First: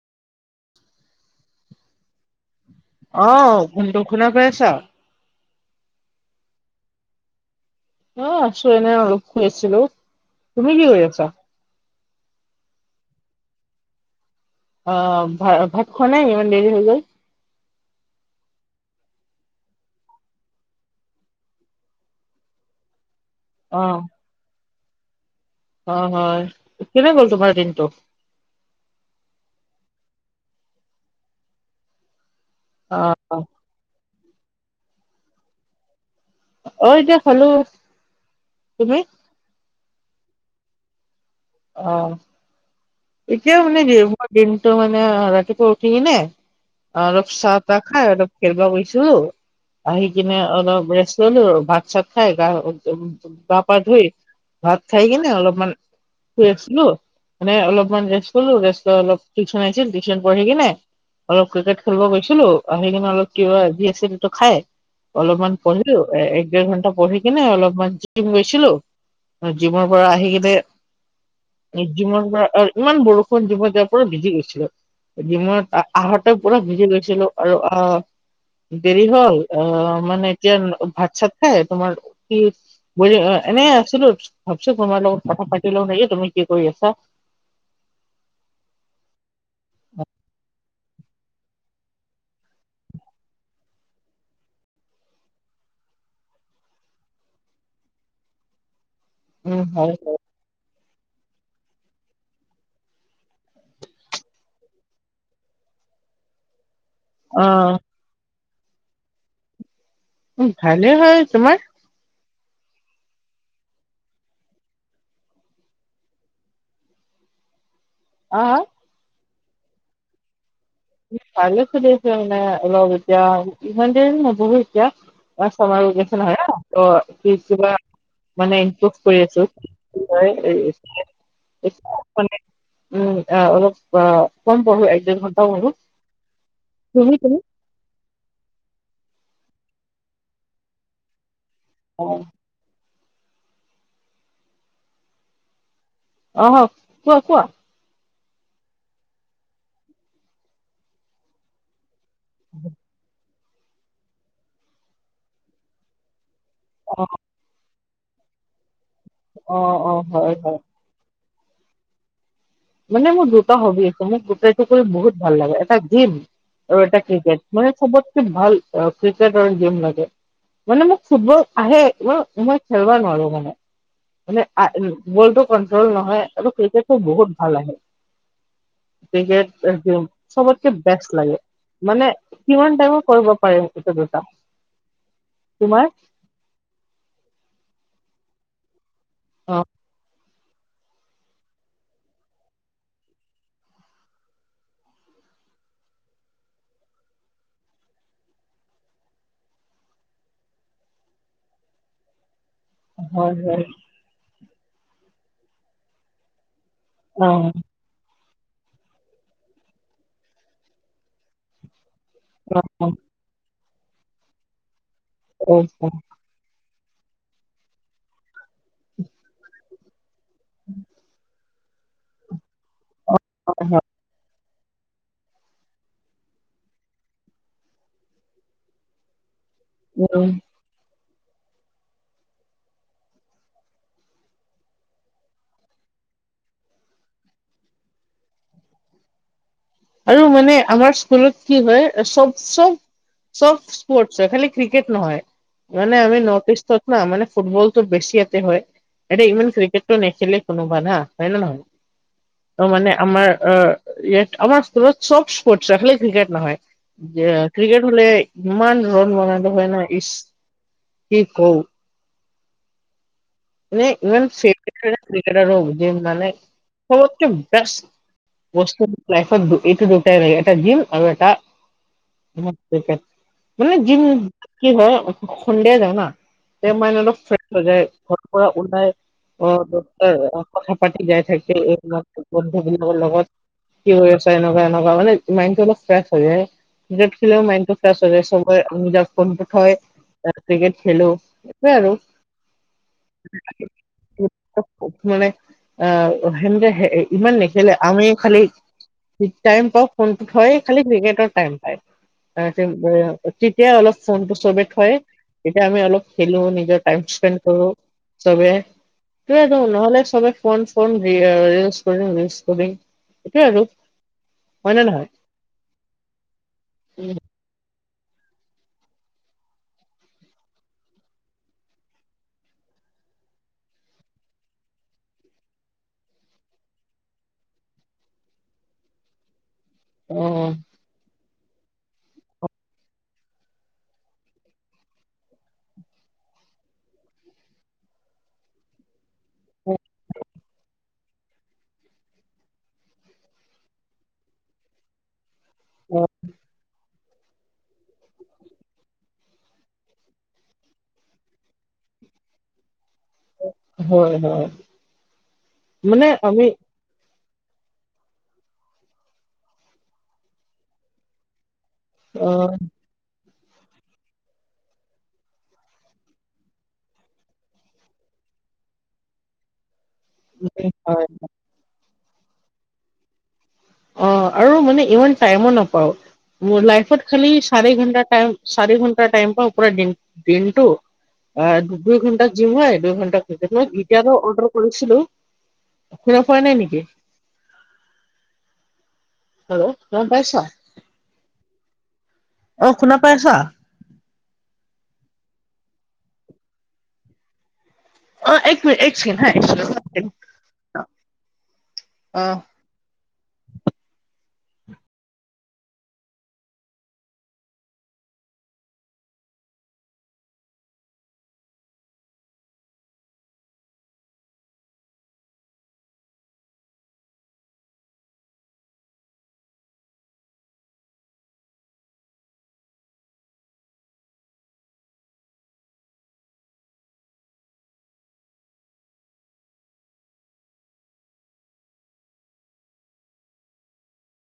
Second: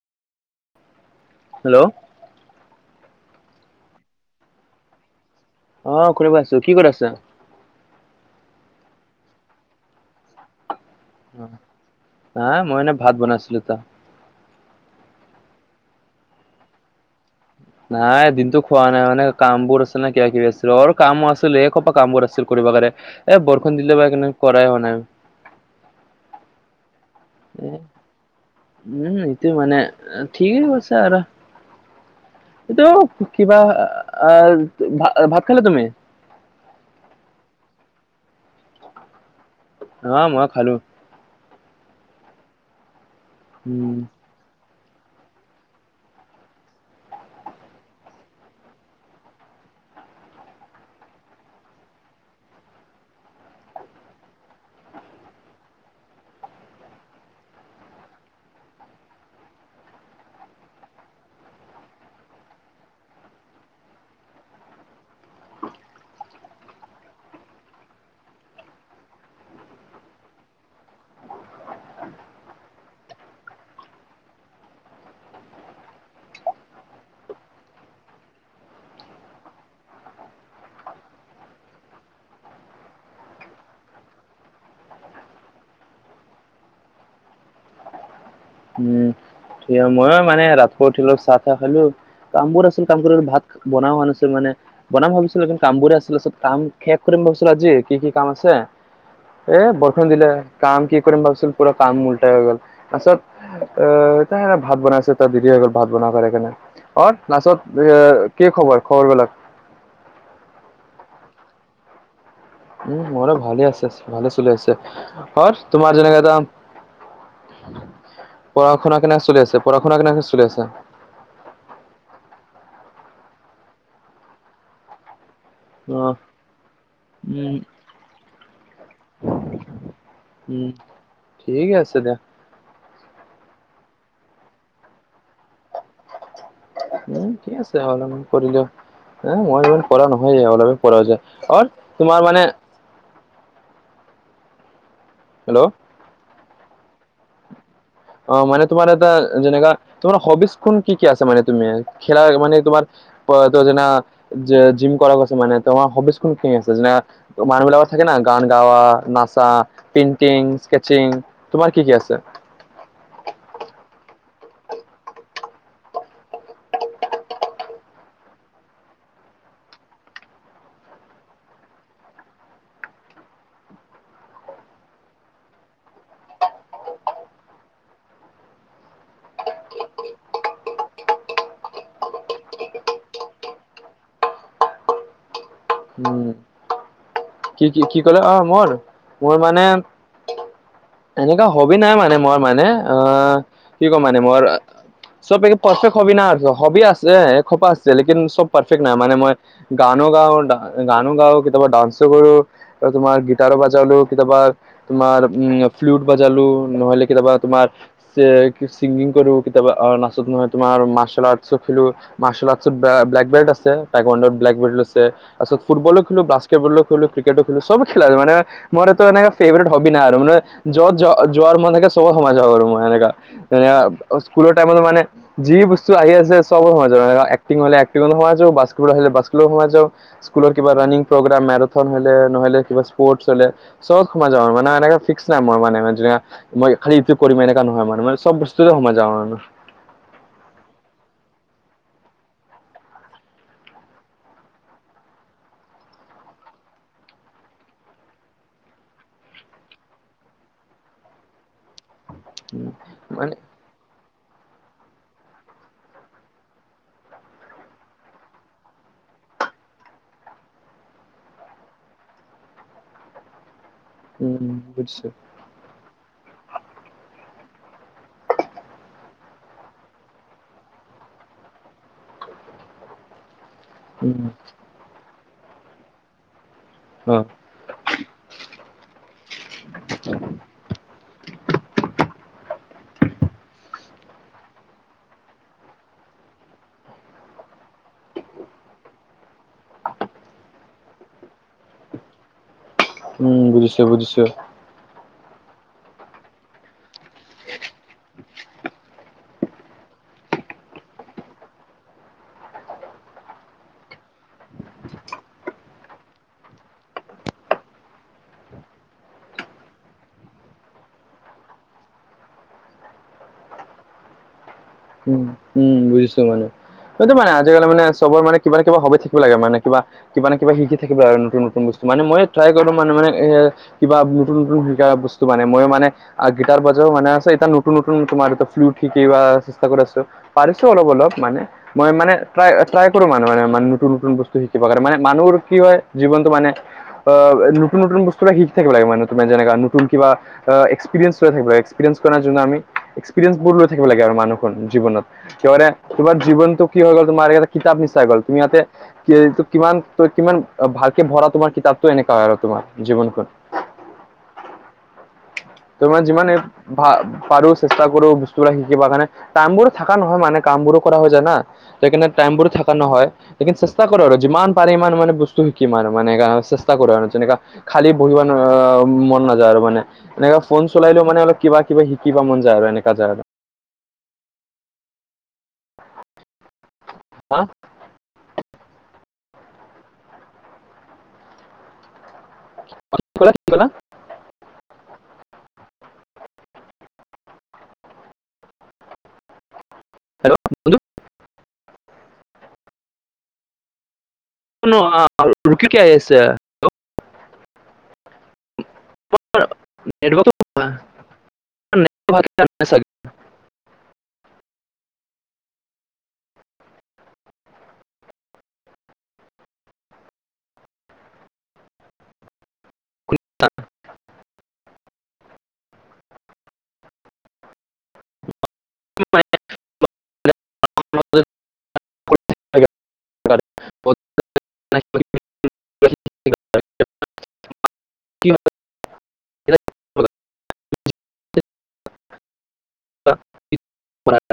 Hello. অ শুনটো শুনা পাইছা। অ খুৰে বাছো কি কৰি আছা? অ আছো এনেই অলপ শুই আছিলো। তুমি কি কৰি আছা? হা মই এনে ভাত বনাইছিলো তা। অ ভা ভাত খোৱা নাই ইমান দেৰি হৈ গ'ল। নাই দিনটো খোৱা নাই মানে কামবোৰ আছিল নে কিবা কিবি আছিল আৰু কামো আছিল এইসোপা কাম বোৰ আছিল কৰিব কাৰে। এ অ বৰষুণ দিলে বানে কৰাই হোৱা নাই। অ হয় কেনে গ'ল তোমাৰ এ দিনটো? উম, এইটোয়ে মানে ঠিকেই কৈছে আৰ। এইটো অ কিবা আহ ভাত খালা তুমি? অ এতিয়া খালো। তুমি? অ মই খালো। অ এতিয়া মানে উম মই দিনটো মানে ৰাতিপুৱা উঠি কিনে অ অলপ চাহ তাহ খাই অলপ খেৰবা কৈছিলো। আহি কিনে অলপ ৰেষ্ট ললো আৰু ভাত চাত খাই গা গা পা ধুই ভাত খাই কিনে অলপমান শুই আছিলো মানে অলপ অ ৰেষ্ট ললো ৰেষ্ট অলপ টিউচন আছিল টিউশন পঢ়ি কিনে অলপ ক্ৰিকেট খেলিব গৈছিলো আহ আহি কিনে অলপ কিবা যি আছে সেটো খাই অলপমান পঢ়িলো এক ডেৰ ঘন্টা পঢ়ি কিনে অলপমান জিম গৈছিলো। জিমৰ পৰা আহি কিনে জিমৰ পৰা আ- ইমান বৰষুণ দিবত যাৰ পৰা বিজি গৈছিল। জিমত আহতে পুৰা ভিজি গৈছিলো আৰু আহ দেৰি হ'ল অ মানে এতিয়া ভাত চাত খাই তোমাৰ কি বুলি অ এনে আছিলো ভাবিছো তোমাৰ লগত কথা পাতি লও নেকি, তুমি কি কৰি আছা? উম তিয় ময় মানে ৰাতিপুৱা উঠিলো অ চাহ চাহ খালো। কামবোৰ আছিল কাম কৰিব ভাত বনাও হোৱা নাছিল মানে বনাম ভাবিছিলো কিন্তু কামবোৰে আছিলে চব কাম শেষ কৰিম ভাবিছিলো আজি কি কি কাম আছে। এ উম হয় বৰষুণ দিলে কাম কি কৰিম ভাবচোন পুৰা কাম উল্টাই হৈ গল তাৰপিছত অ ভাত বনাই আছে তাৰ দিদি হৈ গ'ল ভাত বনোৱা কৰে সেইকাৰণে। অ অ', লাচত এ কি খবৰ খবৰ বিলাক? উম ভালে হয়, তোমাৰ? উম মোৰো ভালে আছে, ভালে চল আছে তত তোমাৰ যেনেকে আহা? পঢ়া - শুনা কেনে চলি আছে? পঢ়া - শুনা কেনে চলি আছে? ভালে চলি আছে এতিয়া অলপ এতিয়া ইমান দেৰি নপঢ়ো এতিয়া। অ চয় উম অ' গিছে নহয় ত পিছ উম কিবা মানে ইমপ্ৰুভ কৰি আছো উম ঠিক হয় আছে দিয়া [inaudible] উম অ অলপ অ কম পঢ়ো এক দেৰ ঘণ্টা পঢ়ো। তুমি উম তুমি? ঠিক আছে। অলপমান কৰিলেও মই য কৰা নহয় অলপে কৰা যায় আৰু অ', তোমাৰ মানে হেল্ল'? অহ কোৱা কোৱা? অ মানে তোমাৰ এটা যেনেকা তোমাৰ হবিচ খোন কি কি আছে মানে তুমি? খেলা মানে তোমাৰ প ত যেনা যে জিম কৰা গৈছে মানে তোমাৰ হবিছ হু ঠিক আছে যে অ', মানুহবিলাকৰ থাকে না গান গাৱা, নাচা, অ', অ', হয় পিণ্টিং, হয়। স্কে চিং, তোমাৰ কি কি আছে? মানে মোৰ দুটা হবি আছে, মোক গোটেই টো কৰি বহুত ভাল লাগে এটা দিম আৰু এটা ক্ৰিকেট মানে চবতকে ভাল ক্ৰিকেট ৰ গেম লাগে। মানে মোক ফুটবল আহে মই মই খেলব নোৱাৰো মানে। মানে আ বলটো কন্ট্ৰল নহয় আৰু ক্ৰিকেটটো বহুত ভাল আহে। ক্ৰিকেট একদম চবতকে বেষ্ট লাগে। মানে কিমান টাইমো কৰিব পাৰিম এইটো দুটা তোমাৰ? উম কি কি কি কলে অ মোৰ মোৰ অ মানে এনেকুৱা হবি নাই মানে মই মানে আহ কি কম মানে মই চব এক পাৰফেক্ট হবি নাই হবি আছে এ খোপা আছে লেকিন চব পাৰফেক্ট নাই মানে মই গানো গাও দা গানো গাও, কেতিয়াবা ডান্স টো কৰো তোমাৰ হয় গিটাৰো হয় বজালো, কেতিয়াবা তোমাৰ উম ফ্লুট বজালো নহলে অ কেতিয়াবা তোমাৰ চে চিংগিং কৰো কেতিয়াবা আৰ নাচ নহয় তোমাৰ মাৰ্চেল আৰ্টছ ও খেলো মাৰ্চেল অ আৰ্টচত ব্লে ব্লেকবেল্ট আছে, তাইকাণ্ডত ব্লেকবেল ও আছে অ তাৰপিছত ফুটবলো হয় খেলো, বাস্কেটবলো খেলো ক্ৰিকেট ও খেলো, সব খেলা মানে ম'ৰ একো মানে ফেভৰেট হবি নাই আৰু মানে যত য যোৱাৰ মনে কে চবত সমায় যাব পাৰো মই সেনেকা সেনেকা হয় স্কুলৰ টাইমত মানে যি বস্তু আহি আছে চবো সমা যো এক্টিং হলে এক্টিংট ও সমাজো, বাস্কেট হলে বাস্কেট লো সমাজ জ উম স্কুলৰ কিবা ৰানিং প্ৰগ্ৰাম মেৰাথন হলে নহলে কিবা স্পৰ্টছ হলে চবত সোমাযা মানে এনেকে ফিক্স নাই মোৰ মানে ধুইয়া মই খালি ইটো কৰিম এনেুৱা নহয় মোৰ মানে চব বস্তুতে সমায় যাওঁ আৰু মানে। আৰু মানে আমাৰ স্কুলত কি হয় চব - চব চব স্পৰ্টচ হয় খালি ক্ৰিকেট নহয়। মানে আমি নৰ্থ ইষ্টত না মানে ফুটবলটো বেছি ইয়াতে হয়। এতিয়া ইমান ক্ৰিকেটটো নেখেলে কোনোবা না হয় ন নহয়? অ মানে আমাৰ আহ ইয়াত আমাৰ স্কুলত চব স্পৰ্টচ হয় খালী ক্ৰিকেট নহয়। যে ক্ৰিকেট হলে ইমান ৰন বনালো হয় ন ইচ কি কও যে ইমান উম চেফ কে বুজিছো [inaudible] মানে সব তকে বেষ্ট বস্তু লাইফ ত এইটো দুটাই এটা জিম আৰু এটা [inaudible] মানে যিম উম কি হয় সন্ধিয়া যাও না তে মানে অ অলপ ফ্ৰেছ হৈ যায় ঘৰত পৰা ওলাই অ দাৰটাই কথা পাতি যাই থাকে এই বন্ধুবিলাকৰ লগত কি হৈ আছে এনেকুৱা এনেকুৱা মানে মাইণ্ডটো অলপ ফ্ৰেছ হৈ যায় ক্ৰিকেট খেলে মাইণ্ড টো ফ্ৰেছ হৈ যায় চবৰে আমিজে ফোনটো হয় এ ক্ৰিকেট খেলো এইটোৱে আৰু উম বুজিছো বুজিছো উপ মানে আহ সেনেকে হে ইমান নেখেলে আমি খালি ঠিক টাইম পাওঁ ফোনটো থয় খালি ক্ৰিকেট টাইম পায় তেতিয়া অলপ ফোনটো চবে থয় তেতিয়া আমি অলপ খেলো নিজৰ টাইম স্পেণ্ড কৰো। চবে ত নহলে চবে ফোন ফোন [unintelligible] কৰি কৰিম এইটোয়ে আৰু হয়নে নহয়? উম উম উম বুজিছো মানে সেইটো মানে আজিকালি মানে চবৰ মানে কিবা নহয় কিবা থাকিব লাগে মানে কিবা কিবা না কিবা শিকি থাকিব আৰু নতুন নতুন বস্তু মানে মই ট্ৰাই কৰো মান মানে এ কিবা নতুন নতুন শিকা বস্তু মানে মই মানে আৰ গিটাৰ বজাও মানা আছে এটা নতুন নতুন তোমাৰ ফ্লুট শিক ৱা চেষ্টা কৰি আছো পাৰিছো অ', অলপ অলপ মানে মই মানে ট্ৰাই ট্ৰাই কৰো মানুহ মানে নতুন নতুন বস্তু শিকিব কাৰণে মানে মানুহৰ কি হয় জীৱনটো মানে অ নতুন নতুন বস্তু বিলাক শিকি থাকিব লাগে মানে তোমাৰ যেনেকা নতুন কিবা আ এক্সপিৰিয়েঞ্চ লৈ থাকিব এক্সপিৰিয়েঞ্চ কৰাৰ ন জোনো আমি এক্সপিয়েঞ্চ বোৰ লৈ থাকিব লাগে আৰু মানুহখোন জীৱনত থিয়াৰে অ', তোমাৰ জীৱনটো কি হৈ গ'ল তোমাৰ এটা কিতাপ নিচাই হৈ গ'ল তুমি ইয়াতে কি কিমান ত কিমান ভালকে ভৰা তোমাৰ কিতাপটো এনেকুৱা হয় আৰু তোমাৰ জীৱনখন হয় হয় তোমাৰ মানে যিমান এই আমি ভা পাৰো চেষ্টা কৰো বস্তুবিলাক শিকিব কাৰণে টাইম বোৰ থাকা নহয় মানে কাম বোৰো কৰা হৈ যায় না সেইকাৰণে অ টাইম বোৰ থাকা নহয়। লেকিন চেষ্টা কৰো আৰু যিমান পাৰে ইমান মানে বস্তু শিকিম আৰু মানে চেষ্টা কৰো আৰু যেনেকা খালি বহিব অ মন নাযায় আৰু মানে এনেকা ফোন চলাই হয় লও মানে অলপ কিবা কিবা শিকিব মন যায় আৰু এনেকা যায় আৰু অ আৰু মানে ইমান টাইমো নাপাও মোৰ লাইফত খালি হা চাৰি ঘন্টা টাইম চাৰি ঘন্টা টাইম পাওঁ পুৰা দিনটো অ দুই ঘণ্টা যিম হয় কি দুইঘন্টাক ক'লা কি ক'লা মই এতিয়াতো অৰ্ডাৰ কৰিছিলো শুনা পোৱা নাই নেকি? হেল্ল, গম পাইছ? [unintelligible] অ শুনা পাইছা? শুনো আ ৰুকি কি আহি আছে। অ এক মিনিট এক ছেকেণ্ড ৰবা হা অ চাগ [unintelligible] [unintelligible] মইয়ে [unintelligible] কি [unintelligible] [unintelligible]